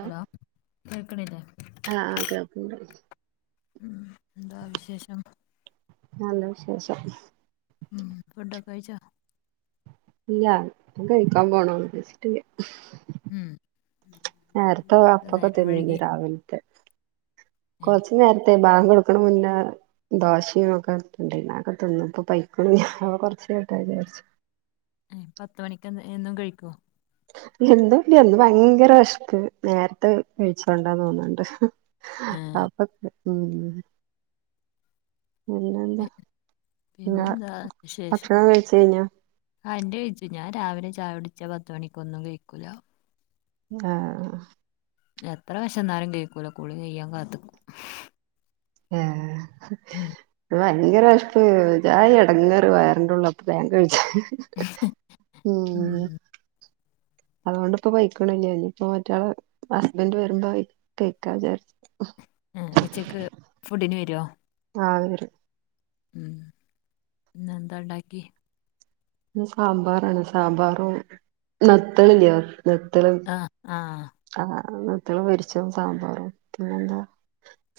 Hello കേക്കണില്ലേ ആഹ് ആഹ് കേൾക്ക്ണ്ട് ഉം എന്താ വിശേഷം? നല്ല വിശേഷം ഉം ഫുഡൊക്കെയ്ച്ചോ? ഇല്ല ഞാൻ കയിക്കാൻ പോണള്ളൂ കയിച്ചിട്ടില്ല ഉം നേരത്തെ ഇന്ന് അപ്പൊക്കെ നേരം തിന്നീന്ന് വഴുകി രാവിലത്തെ ഏ കൊറച്ചു നേരത്തെ ബാങ്കൊടുക്കണെ മുന്നേ ദോശയും ഒക്കെ ഇപ്പിണ്ടാർന്ന് അതൊക്കെ തിന്നു ഇപ്പൊ പയിക്കുണു അപ്പൊ കൊറച്ചേ യിട്ടേ വിചാരിച്ച് ഏഹ് പത്തുമണിക്ക് എന്ന് എന്നും കഴിക്കോ? എന്നൂല്ല്യാ ഇന്ന് ഭയങ്കര വെശപ്പ് നേരത്തെ കഴിച്ചോണ്ടാന്ന് തോന്ന്ണ്ട് ഏ പ്പാ പ്പൊ ഉം പിന്നെ എന്താ പി [unintelligible] പിന്നെന്താ ഭക്ഷണം കയിച്ചയിഞ്ഞോ? ആഹ് എന്റെ കയ്ച്ചു ഞാൻ രാവിലെ ചായുടിച്ചാ പത്തുമണിക്കൊന്നും കയിക്കൂലാ ആഹ് എത്ര വെശന്നാലും കയിക്കൂലാ കുളി കയ്യാൻ കാത്തക്കും ഏഹ് [unintelligible] ഭയങ്കര വെശപ്പ് ഒര്ജാതി എടങ്ങേറ് വയറിന്റുള്ള് അപ്പൊ വേഗം കയിച്ചു ഉം അതുകൊണ്ട്പ്പൊ പൈക്കണുല്ല ഇനിയിപ്പോ മറ്റാള് ഹസ്ബന്റ് വരുമ്പോ കയിക്കാ വിചാരിച്ചു ഏഹ് ഉച്ചക്ക് ഫുഡിന് വര്വോ ആഹ് വരും ഉം ഇന്നെന്താണ്ടാക്കീ ഇന്ന് സാമ്പാറാണ് സാമ്പാറും നത്തളില്ലേ നത്തല് ആ ആ ആഹ് നത്തള് പൊരിച്ചതും സാമ്പാറും പിന്നെന്താ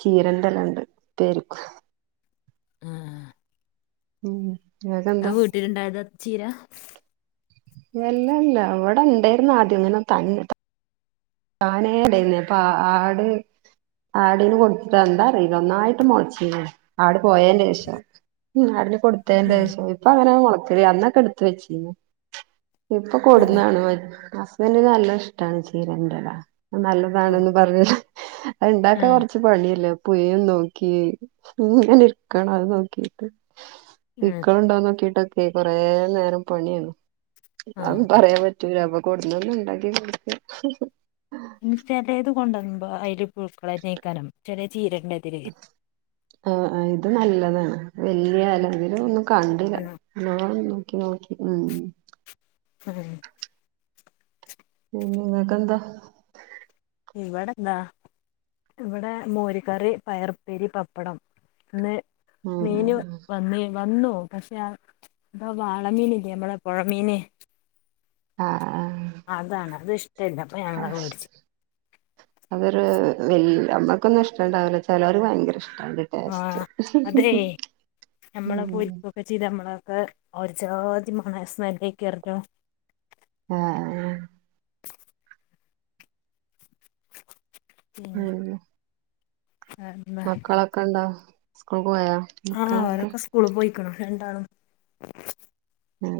ചീരണ്ടലണ്ട് പേരിക്ക് ആഹ് ഉം അത് ഇങ്ങക്കെന്താ വീട്ടിലുണ്ടായതാ ചീര ഏഹ് അല്ലല്ല ഇവടെ ഇണ്ടേര്ന്നാദ്യം ഇങ്ങനെ തന്നെ താനേണ്ടാര്ന്ന് അപ്പൊ ആഹ് ആട് ആടിന് കൊടുത്തിട്ടെന്താറീല നന്നായിട്ട് മൊളച്ചീനു ആട് പോയേന്റെ ശേഷം ഉം ആടിന് ഉം കൊടുത്തേന്റെശം ഇപ്പൊ അങ്ങനെ മുളക്കല് അന്നൊക്കെ എടുത്ത വെച്ചീനു ഇപ്പൊ ഉം കൊടുന്നാണ് ഹസ്ബൻഡ നല്ല ഇഷ്ടമാണ് ചീരൻ ഓ നല്ലതാണന്ന് പറഞ്ഞില്ല അത് ഇണ്ടാക്കാ ഉം കൊറച്ച് പണിയല്ലേ പുയും നോക്കീ ഇങ്ങനെ ഇരിക്കണം അത് നോക്കിട്ട് ഉം പിയുക്കളുണ്ടോന്ന് നോക്കിട്ടൊക്കെയേ കൊറേ നേരം പണിയാണ് ആ അ പറയാൻ പറ്റൂരപ്പ കൊടന്ന ഒന്ന ഉണ്ടാക്കി കൊടുക്ക ഇ ചിലത് കൊണ്ട വന്നുമ്പോ അതില് പുക്കളെ നീക്കാനും ചലെ ആ ഇത് നല്ലതാണ് വലിയ അല്ലെങ്കിലും ഒന്നും കണ്ടില്ല അ നോക്കി നോക്കി ഉം ഉം പിന്നെ ങ്ങക്കെന്താ ഇവടെന്താ ഇവിടെ മോര് കറി പയർപ്പേരി പപ്പടം ഇന്ന് മീന് ഉം വന്നേ വന്നു പക്ഷെ വാള മീൻ ഇല്ലേ നമ്മടെ പുഴ മീൻ ആ ആ അതാണ് അത് ഇഷ്ട്ടല്ല അപ്പൊ ഞങ്ങളത് ആ വേടിച്ച അതൊരു വല് അമ്മക്കൊന്നും ഇഷ്ട ഇണ്ടാവില്ല ചിലവർ ഭയങ്കര ഇഷ്ട ആ അതെ നമ്മള് ഉം പോയിപ്പോക്കെ ചെയ്ത നമ്മളൊക്കെ ഒരുജാതി മണവും സ്മെല്ലും ആയിക്കാരല്ലോ ആ പിന്നെ ഉം വേറെന്താ മക്കളൊക്കെ ഇണ്ടാ സ്ക്കൂൾ ആഹ് അവരൊക്കെ സ്കൂള് പോയിക്കണു രണ്ടാളും ഉം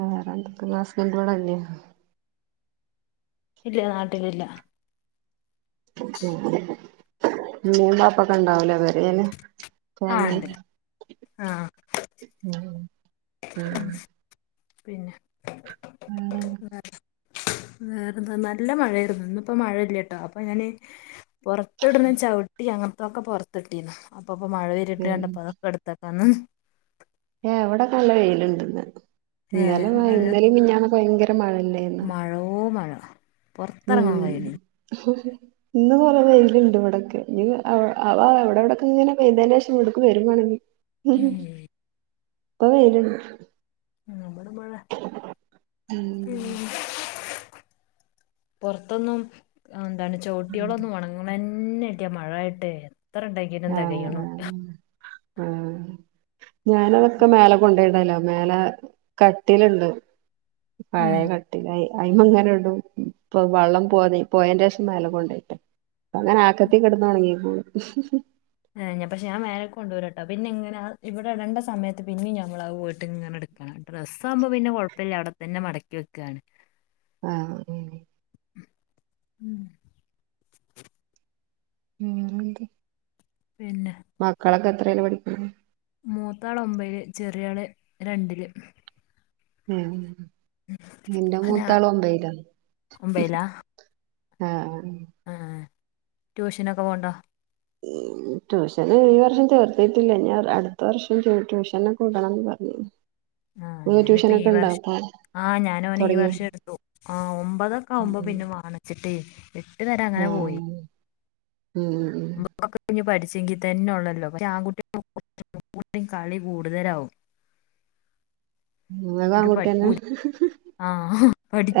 വേറെന്തൊക്കെണ് ഹസ്ബന്റവിടെ ഇല്ലെ ഇല്ല നാട്ടിലില്ല ഉമ്മീ വാപ്പക്കെ ഇണ്ടാവൂലേ പെരെല് ആഹ് ഉണ്ട് ഫാമിലി ഉം പിന്നെ ഉം അ വേറെന്താ നല്ല മഴായിരുന്നു ഇന്നിപ്പോ മഴയില്ല കേട്ടോ അപ്പൊ ഞാന് പുറത്ത് ഇടുന്ന ചവിട്ടി അങ്ങനത്തൊക്കെ പുറത്തി ഇട്ടീന്ന് അപ്പൊ അപ്പ മഴ വരിയിട്ട വേറെ കണ്ടപ്പോ അതൊക്കെ എടുത്ത പനും എവിടെക്കെ നല്ല വെയിലുണ്ടന്ന് ഇന്നലെ ഇന്നലും മിനിഞ്ഞാന്നൊക്കെ ഭയങ്കര മഴയല്ലേരുന്നോ മഴോ മഴ പുറത്തിറങ്ങാൻ ഉം കഴിയണേ ഇന്ന് കൊറെ വേൽ ണ്ട് ഇവിടക്ക് അവ എവിടെ എവിടക്ക ഇങ്ങനെ പെയതെ ന്റെ ശേഷം ഇവിടക്ക് വരുവാണെങ്കിൽ ഇപ്പൊ വേലുണ്ട് ഉവിടുമ്പഴ ഉം പുറത്തൊന്നും എന്താണ് ചുവട്ടികളൊന്നും വണങ്ങ പിന്നെ ഇട്ടിയ മഴ ആയിട്ട് എത്ര ഉണ്ടൊക്കിട്ടും തെകയുണില്ല ആഹ് [inaudible] ഞാന അതൊക്കെ മേലെ കൊണ്ടയിടല്ലോ മേലെ കട്ടിലുണ്ട് പഴയ ഉം കട്ടില അയിമംഗനെ വള്ളം പോ പോയേന്റെ ശേഷം മേല കൊണ്ടയിടും അങ്ങനെ ആക്കത്തി കിടന്ന് ഉണങ്ങിക്കോളും ്ഞാ പക്ഷ ഞാ വേരെക്ക കൊണ്ട്വരാട്ടോ പിന്നെ ഇങ്ങനെ ഇവിടെടണ്ട സമയത്ത് പിന്ന ഞമ്മ ആ പോയിട്ട് ഇെ ഡ്രസ്സ് ആകുമ്പോ പിന്നെ കുഴപ്പമില്ല അവിടെത്തന്നെ മടക്കി വെക്കയാണ് ആ ഉം ഉം എ [inaudible] പിന്നെ മക്കളൊക്കെ എത്രലാ പഠിക്കണത് മൂത്താള് ഒമ്പതില് ചെറിയാള് രണ്ടില് ഉം എൻ്റെ അതാ മൂത്താള് ഒമ്പതിലാ ഒമ്പയിലാ ആ അ ആ ആ ട്യൂഷനൊക്കെ പോണ്ണ്ടോ ട്യൂഷന് ഈ വർഷം ചേർത്തിട്ടില്ല ഇനി അടുത്ത വർഷം ട്യൂഷനൊക്കെ വിടണംന്ന് പറഞ്ഞു ആ ഞാനിപ്പോ ഈ ട്യൂഷനൊക്കെ ഉണ്ടാ വർഷം അവിടെ ആ ഞാനവനെ ഈ വർഷം എടുത്തു ആ ഒമ്പതൊക്കെ ആകുമ്പോ പിന്നെ വാണച്ചിട്ടേ എട്ട് വരെ അങ്ങനെ പോയി ആഹ് ഉം മ്മക്കൊക്കെ പഠിച്ച- ച്ചങ്കി തന്നെ ഉള്ളല്ലോ പക്ഷെ ആൺകുട്ടികു [inaudible] കളി കൂടുതലാവും ഇങ്ങളും ഓര് ആൺകുട്ടിയെന്നെ പഠിക്കൂല ആ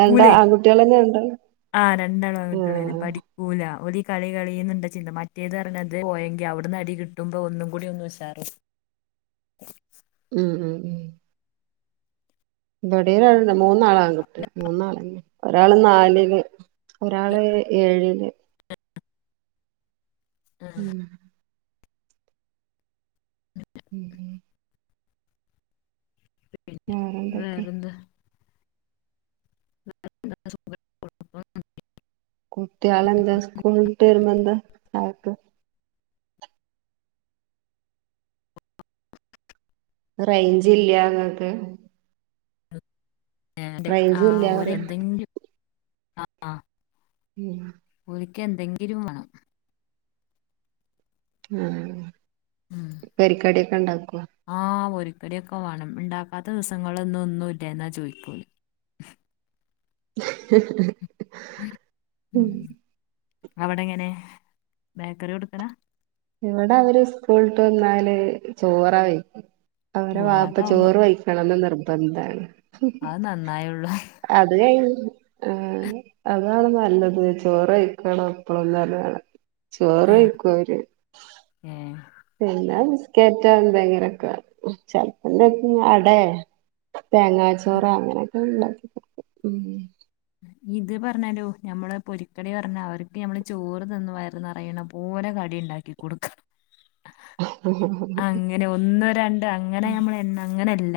രണ്ട് ആൺകുട്ടികളെന്നെ രണ്ടാളും ആ രണ്ടാളും ആങ്കുട്ട്യാളന്നെ ആഹ് പഠിക്കൂല ഓല് കളി കളി എന്ന ചിന്ത മറ്റേത് പറഞ്ഞത് പോയെങ്കി അവിടുന്ന് അടി കിട്ടുമ്പോ ഒന്നും കൂടി ഒന്ന് ഉഷാറാവും [inaudible] ഉം ഉം ഉം ഇവിടെ ഒരാളെന്നെ മൂന്നാളാങ്കുട്ടി മൂന്നാളന്നെ ഒരാള് നാലില് ഒരാള് ഏഴില് ആ ഉം ഉം പിന്നെ വേറെന്തൊക്കെ വേറെന്താ [inaudible] കുട്ടികളെന്താ സ്കൂളട്ട് വരുമ്പോ എന്താ ചായക്ക് റേയ്ഞ്ച് ഇല്ല നിങ്ങൾക്ക് ഒരു ആ ഇല്ല ഓന് പറയാ എന്തെങ്കിലും ഉം ഇക്ക് എന്തെങ്കിലും വേണം ആ ഉം പൊരിക്കടി ഒക്കെ ഉണ്ടാക്കുവോ പൊരിയൊക്കെ വേണം ഉണ്ടാക്കാത്ത ദിവസങ്ങളൊന്നും ഒന്നും ഇല്ല എന്നാ ചോദിക്കും ഉം അവിടെ എങ്ങനെ ബേക്കറി കൊടുക്കലാ ഇവിടെ അവര് സ്കൂളിട്ട് വന്നാല് ചോറാ കഴിക്ക അവൻ്റെ ഓഹ് വാപ്പ അതാവുമ്പോ ചോറ് കഴിക്കണം എന്ന് നിർബന്ധമാണ് അത് നന്നായുള്ളൂ അത് കഴിഞ്ഞ് ആ അതാണ് നല്ലത് ചോറ് കഴിക്കണം എപ്പളും എന്നാണ് ചോറ് കഴിക്കും അവര് ഏ പിന്നെ ബിസ്കറ്റോ എന്തെങ്കിലൊക്കെ ചെലപ്പം അടേ [inaudible] തേങ്ങാച്ചോറ് അങ്ങനൊക്കെ ഉണ്ടാക്കി കൊടുക്കും ഇത് പറഞ്ഞാലോ ഞമ്മള് പൊരിക്കടി പറഞ്ഞ് അവർക്ക് ഞമ്മള് ചോറ് തിന്നു വയറ് നിറയണം അത് പോലെ കളി കടി ഉണ്ടാക്കി കൊടുക്ക അങ്ങനെ ഒന്ന് രണ്ട് അങ്ങനെ ഉം നമ്മൾ എണ്ണ അങ്ങനെയല്ല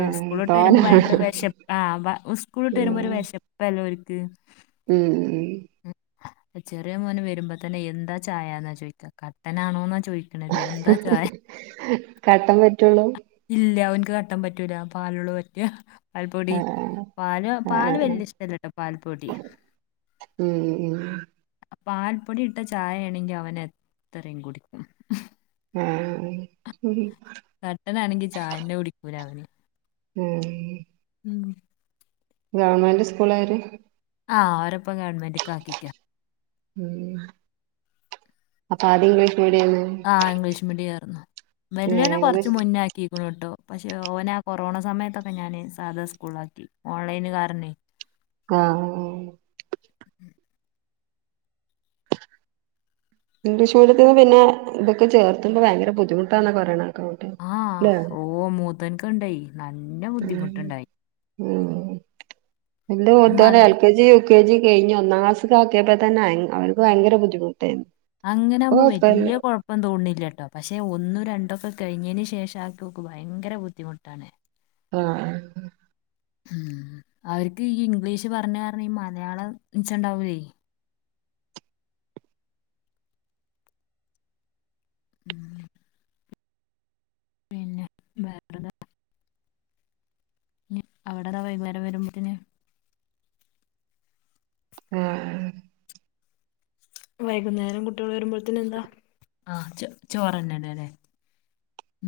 ഏഹ് സ്കൂള് വിട്ട് തോന വരുമ്പോ ഭയങ്കര വിശപ്പാ സ്കൂള് വിട്ട് വരുമ്പോ ഒരു ഉം വിശപ്പല്ലോ ഓര്ക്ക് ക്ക് ഉം ചെറിയ മോന് വരുമ്പോ തന്നെ എന്താ ചായന്നാ ചോദിക്കാ കട്ടനാണോ ചോദിക്കണത് എന്താ ചായ കട്ടൻ പറ്റുള്ളൂ ഇല്ലാ ഓന്- കട്ടൻ പറ്റൂല പാലുള്ളതാ പറ്റാ പാൽപൊടി ആഹ് പാലൊ പാല് ആഹ് വല്യ ഇഷ്ടല്ലട്ടോ പാൽപ്പൊടി. ഇം. പൽപ്പൊടി ഇട്ട ചായയാണെങ്കിൽ അവൻഎത്രയും കുടിക്കും. ഉം ഉം കട്ടനാണെങ്കി ചായന്നെ കുടിക്കൂല അവന്. ഉം ഉം. ഉം ഗ ആ അവരെ ഇപ്പം ഗവൺമെന്റ്ക്ക് ആക്കിക്കാ. ഉം മീഡിയന്ന് ആ ഇംഗ്ലീഷ് മീഡിയം ആയിരുന്നു ഏഹ് വെലിയേനെ കൊറച്ച് ഇംഗ്ലീഷ് മുന്നാക്കിക്ക്ണ് ട്ടോ. പക്ഷെ ഓന ആ കൊറോണ സമയത്തൊക്കെ ഞാന് സാധാ സ്കൂളിൽ ആക്കി ഓൺലൈന് കാരണേ. ആ ആ. ഉം ഇംഗ്ലീഷ് മീഡിയത്ത്ന്ന് പിന്നെ ഇതൊക്ക ചെർത്തുമ്പോ ഭയങ്കര ബുദ്ധിമുട്ടാന്നക്കെ പറയാണ്. ആഹ ഓ മൂത്തോന്ക്ക് ഉണ്ടായി നല്ല ഉം ബുദ്ധിമുട്ടുണ്ടായി. ഉം ഇന്റെ ഈ മൂത്തോൻ മല L K G. K G കഴിഞ്ഞ് ഒന്നാംക്ലാസ് ആക്കിയപ്പോ തന്നെ അവൻ അവൻക്ക് ഭയങ്കര ബുദ്ധിമുട്ടായിരുന്നു. അങ്ങനെ ഇപ്പൊ ആകുമ്പോ കൊഴപ്പല്ല വല്യ കുഴപ്പം തോന്നില്ലട്ടോ പക്ഷെ ഒന്നും രണ്ടുംഒക്കെ. കഴിഞ്ഞതിന് ശേഷം ആക്കി നോക്ക് ഭയങ്കര ബുദ്ധിമുട്ടാണ്. ആഹ. ഉം അവർക്ക് ഈ ഇംഗ്ലീഷ് പറഞ്ഞ് പറഞ്ഞ് ഈ മലയാളം ന്നിച്ചണ്ടാവൂലേ. ഉം. പിന്നെ വേറെന്താ. ഇനി അവിടതാ വൈകുന്നേരം വരുമ്പോത്തിന്. ആഹ. വൈകുന്നേരം കുട്ടികൾ വരുമ്പോഴത്തി ന് എന്താ ആ ചോ ചോറ്ന്നെഅല്ലെ.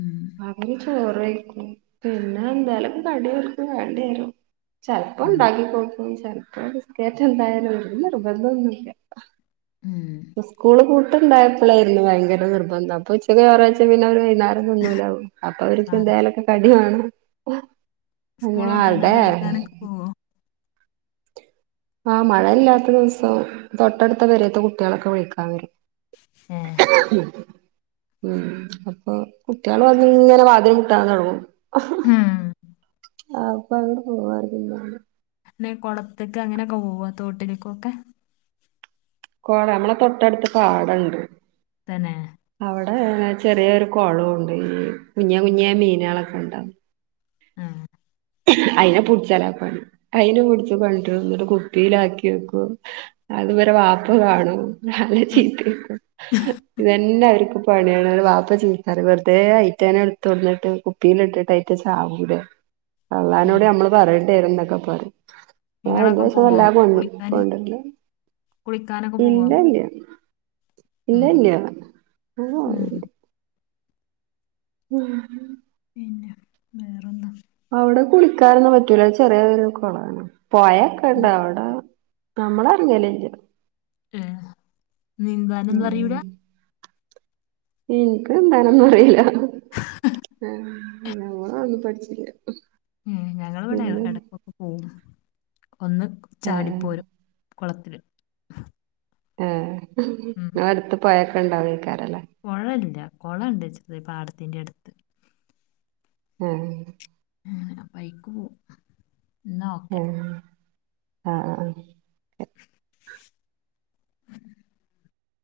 ഉം. ആദ്യം ചോറ് വയിക്കും പിന്നെ എന്തായേലും കടിഓർക്ക് വേണ്ടി വരും. ചെൽപ്പോം ഉം ഉണ്ടാക്കി കൊടുക്കും ചെൽ പ്പോ ബിസ്കേറ്റ് എന്തായാലും നിർ ബന്ധം ഒന്നുമില്ല. ഉം സ്കൂള് പൂ ഇപ്പട്ടയപ്പോഴായിരുന്നു ഭയങ്കര നിർബന്ധം അപ്പൊ ഉച്ചക്ക് ചോർയ്ച്ച് പിന്നെ ഒരു വൈന്ന തിന്നുല്ല ഒന്നും അപ്പൊ അവർക്ക് ആ എന്തോലൊക്കെ കടിവെണം. സ്കൂൾ അങ്ങന വിട്ട് വന്നാ അട്ടെ. കളിക്കാനൊക്കെ പോവോ ആ മഴയില്ലാത്ത ദിവസവും തൊട്ടടുത്ത പേരെത്തകുട്ടികളൊക്കെ വിളിക്കാൻ വരും. ഏ എം ഹെ ഉം അപ്പൊ കുട്ടികള് വന്ന് ഇങ്ങനെ വാതിൽ മുട്ടാന് തുടങ്ങും. ഹ ഉം ഹ അപ്പാ അങ്ങാട്ട് പോലെയിരിക്കും ന്നാൽ പിന്നെ കുളത്ത്ക്ക് അങ്ങനെയൊക്കെ പോവോ തോട്ടിലേക്കൊക്കെ. കോറെ നമ്മളെ തൊട്ടടുത്ത് പാടണ്ട്. തന്നെ. ഇവിടെ ചെറിയ ഒരു കൊളോ ഉണ്ട് ഈ കുഞ്ഞ കുഞ്ഞേ മീനുകളൊക്കെ ഇണ്ടവും. ആഹ. അയ്ന പുട്ചെല പണി അയിനെ പിടിച്ച് കൊണ്ടരുംന്നിട്ട് കുപ്പിയിലാക്കി വെക്കും. അതുവരെ വാപ്പകാണുംനല്ല ചീത്തെ ക്കും ഇതന്നെ അവർക്ക്. പണിയണ് വാപ്പ ചീത്തരിം വെറുതെ ഐറ്റനെ എടുതോട്ന്നിട്ട് കുപ്പിൽ ഇട്ടിട്ട് ഐറ്റ്ങ്ങൾ ചാവൂലെ. ഉം. അള്ളഹാനോട് നമ്മള് പറയേണ്ടായിരുന്നൊക്കെ പറിം. ആ അതിന്റെ നിങ്ങളൊക്കെ ശേഷം പോവോ വല്ലാ കുളിക്കാന് പോവല്ല കുളിക്കാനൊക്കെ പോവോ? ഇല്ല ഉം. ഇല്ല ഞാൻ ഉം. പോവില്ല ഉം പിന്നെ വേറെന്താ അവടെ കുളിക്കാനൊന്നും പറ്റൂല ചെറിയൊരു കൊളാണ് പോയൊക്കെണ്ട് ഉം. അവടെ നമ്മളറിങ്കല്ലേ- ഏ നീന്താനൊന്നറിയൂല? ഇ ൻ ക്ക് ന്താനൊന്നും അറിയൂല [unintelligible] ഓള് അതൊന്നും പഠിച്ചീല. ഉം ഞങ്ങള് ഇവിടെ എടക്കൊക്കെ പോവും ഒന്ന് ഏഹ് ചാടിപ്പോരും കൊളത്തില് ഏഹ് ഇങ്ങളെ അടുത്ത് പൊയക്കെ ഇണ്ടാവൊയ്ക്കാ പൊഴേല്ല കോളണ്ട് ചെറ്യേ പാടത്തിന്റട് ഏഹ് അങ്ങനെ അപ്പയ്ക്ക് പോവും എന്നാ ഓക്കെ ഏഹ് ആഹ് ആഹ് ആഹ്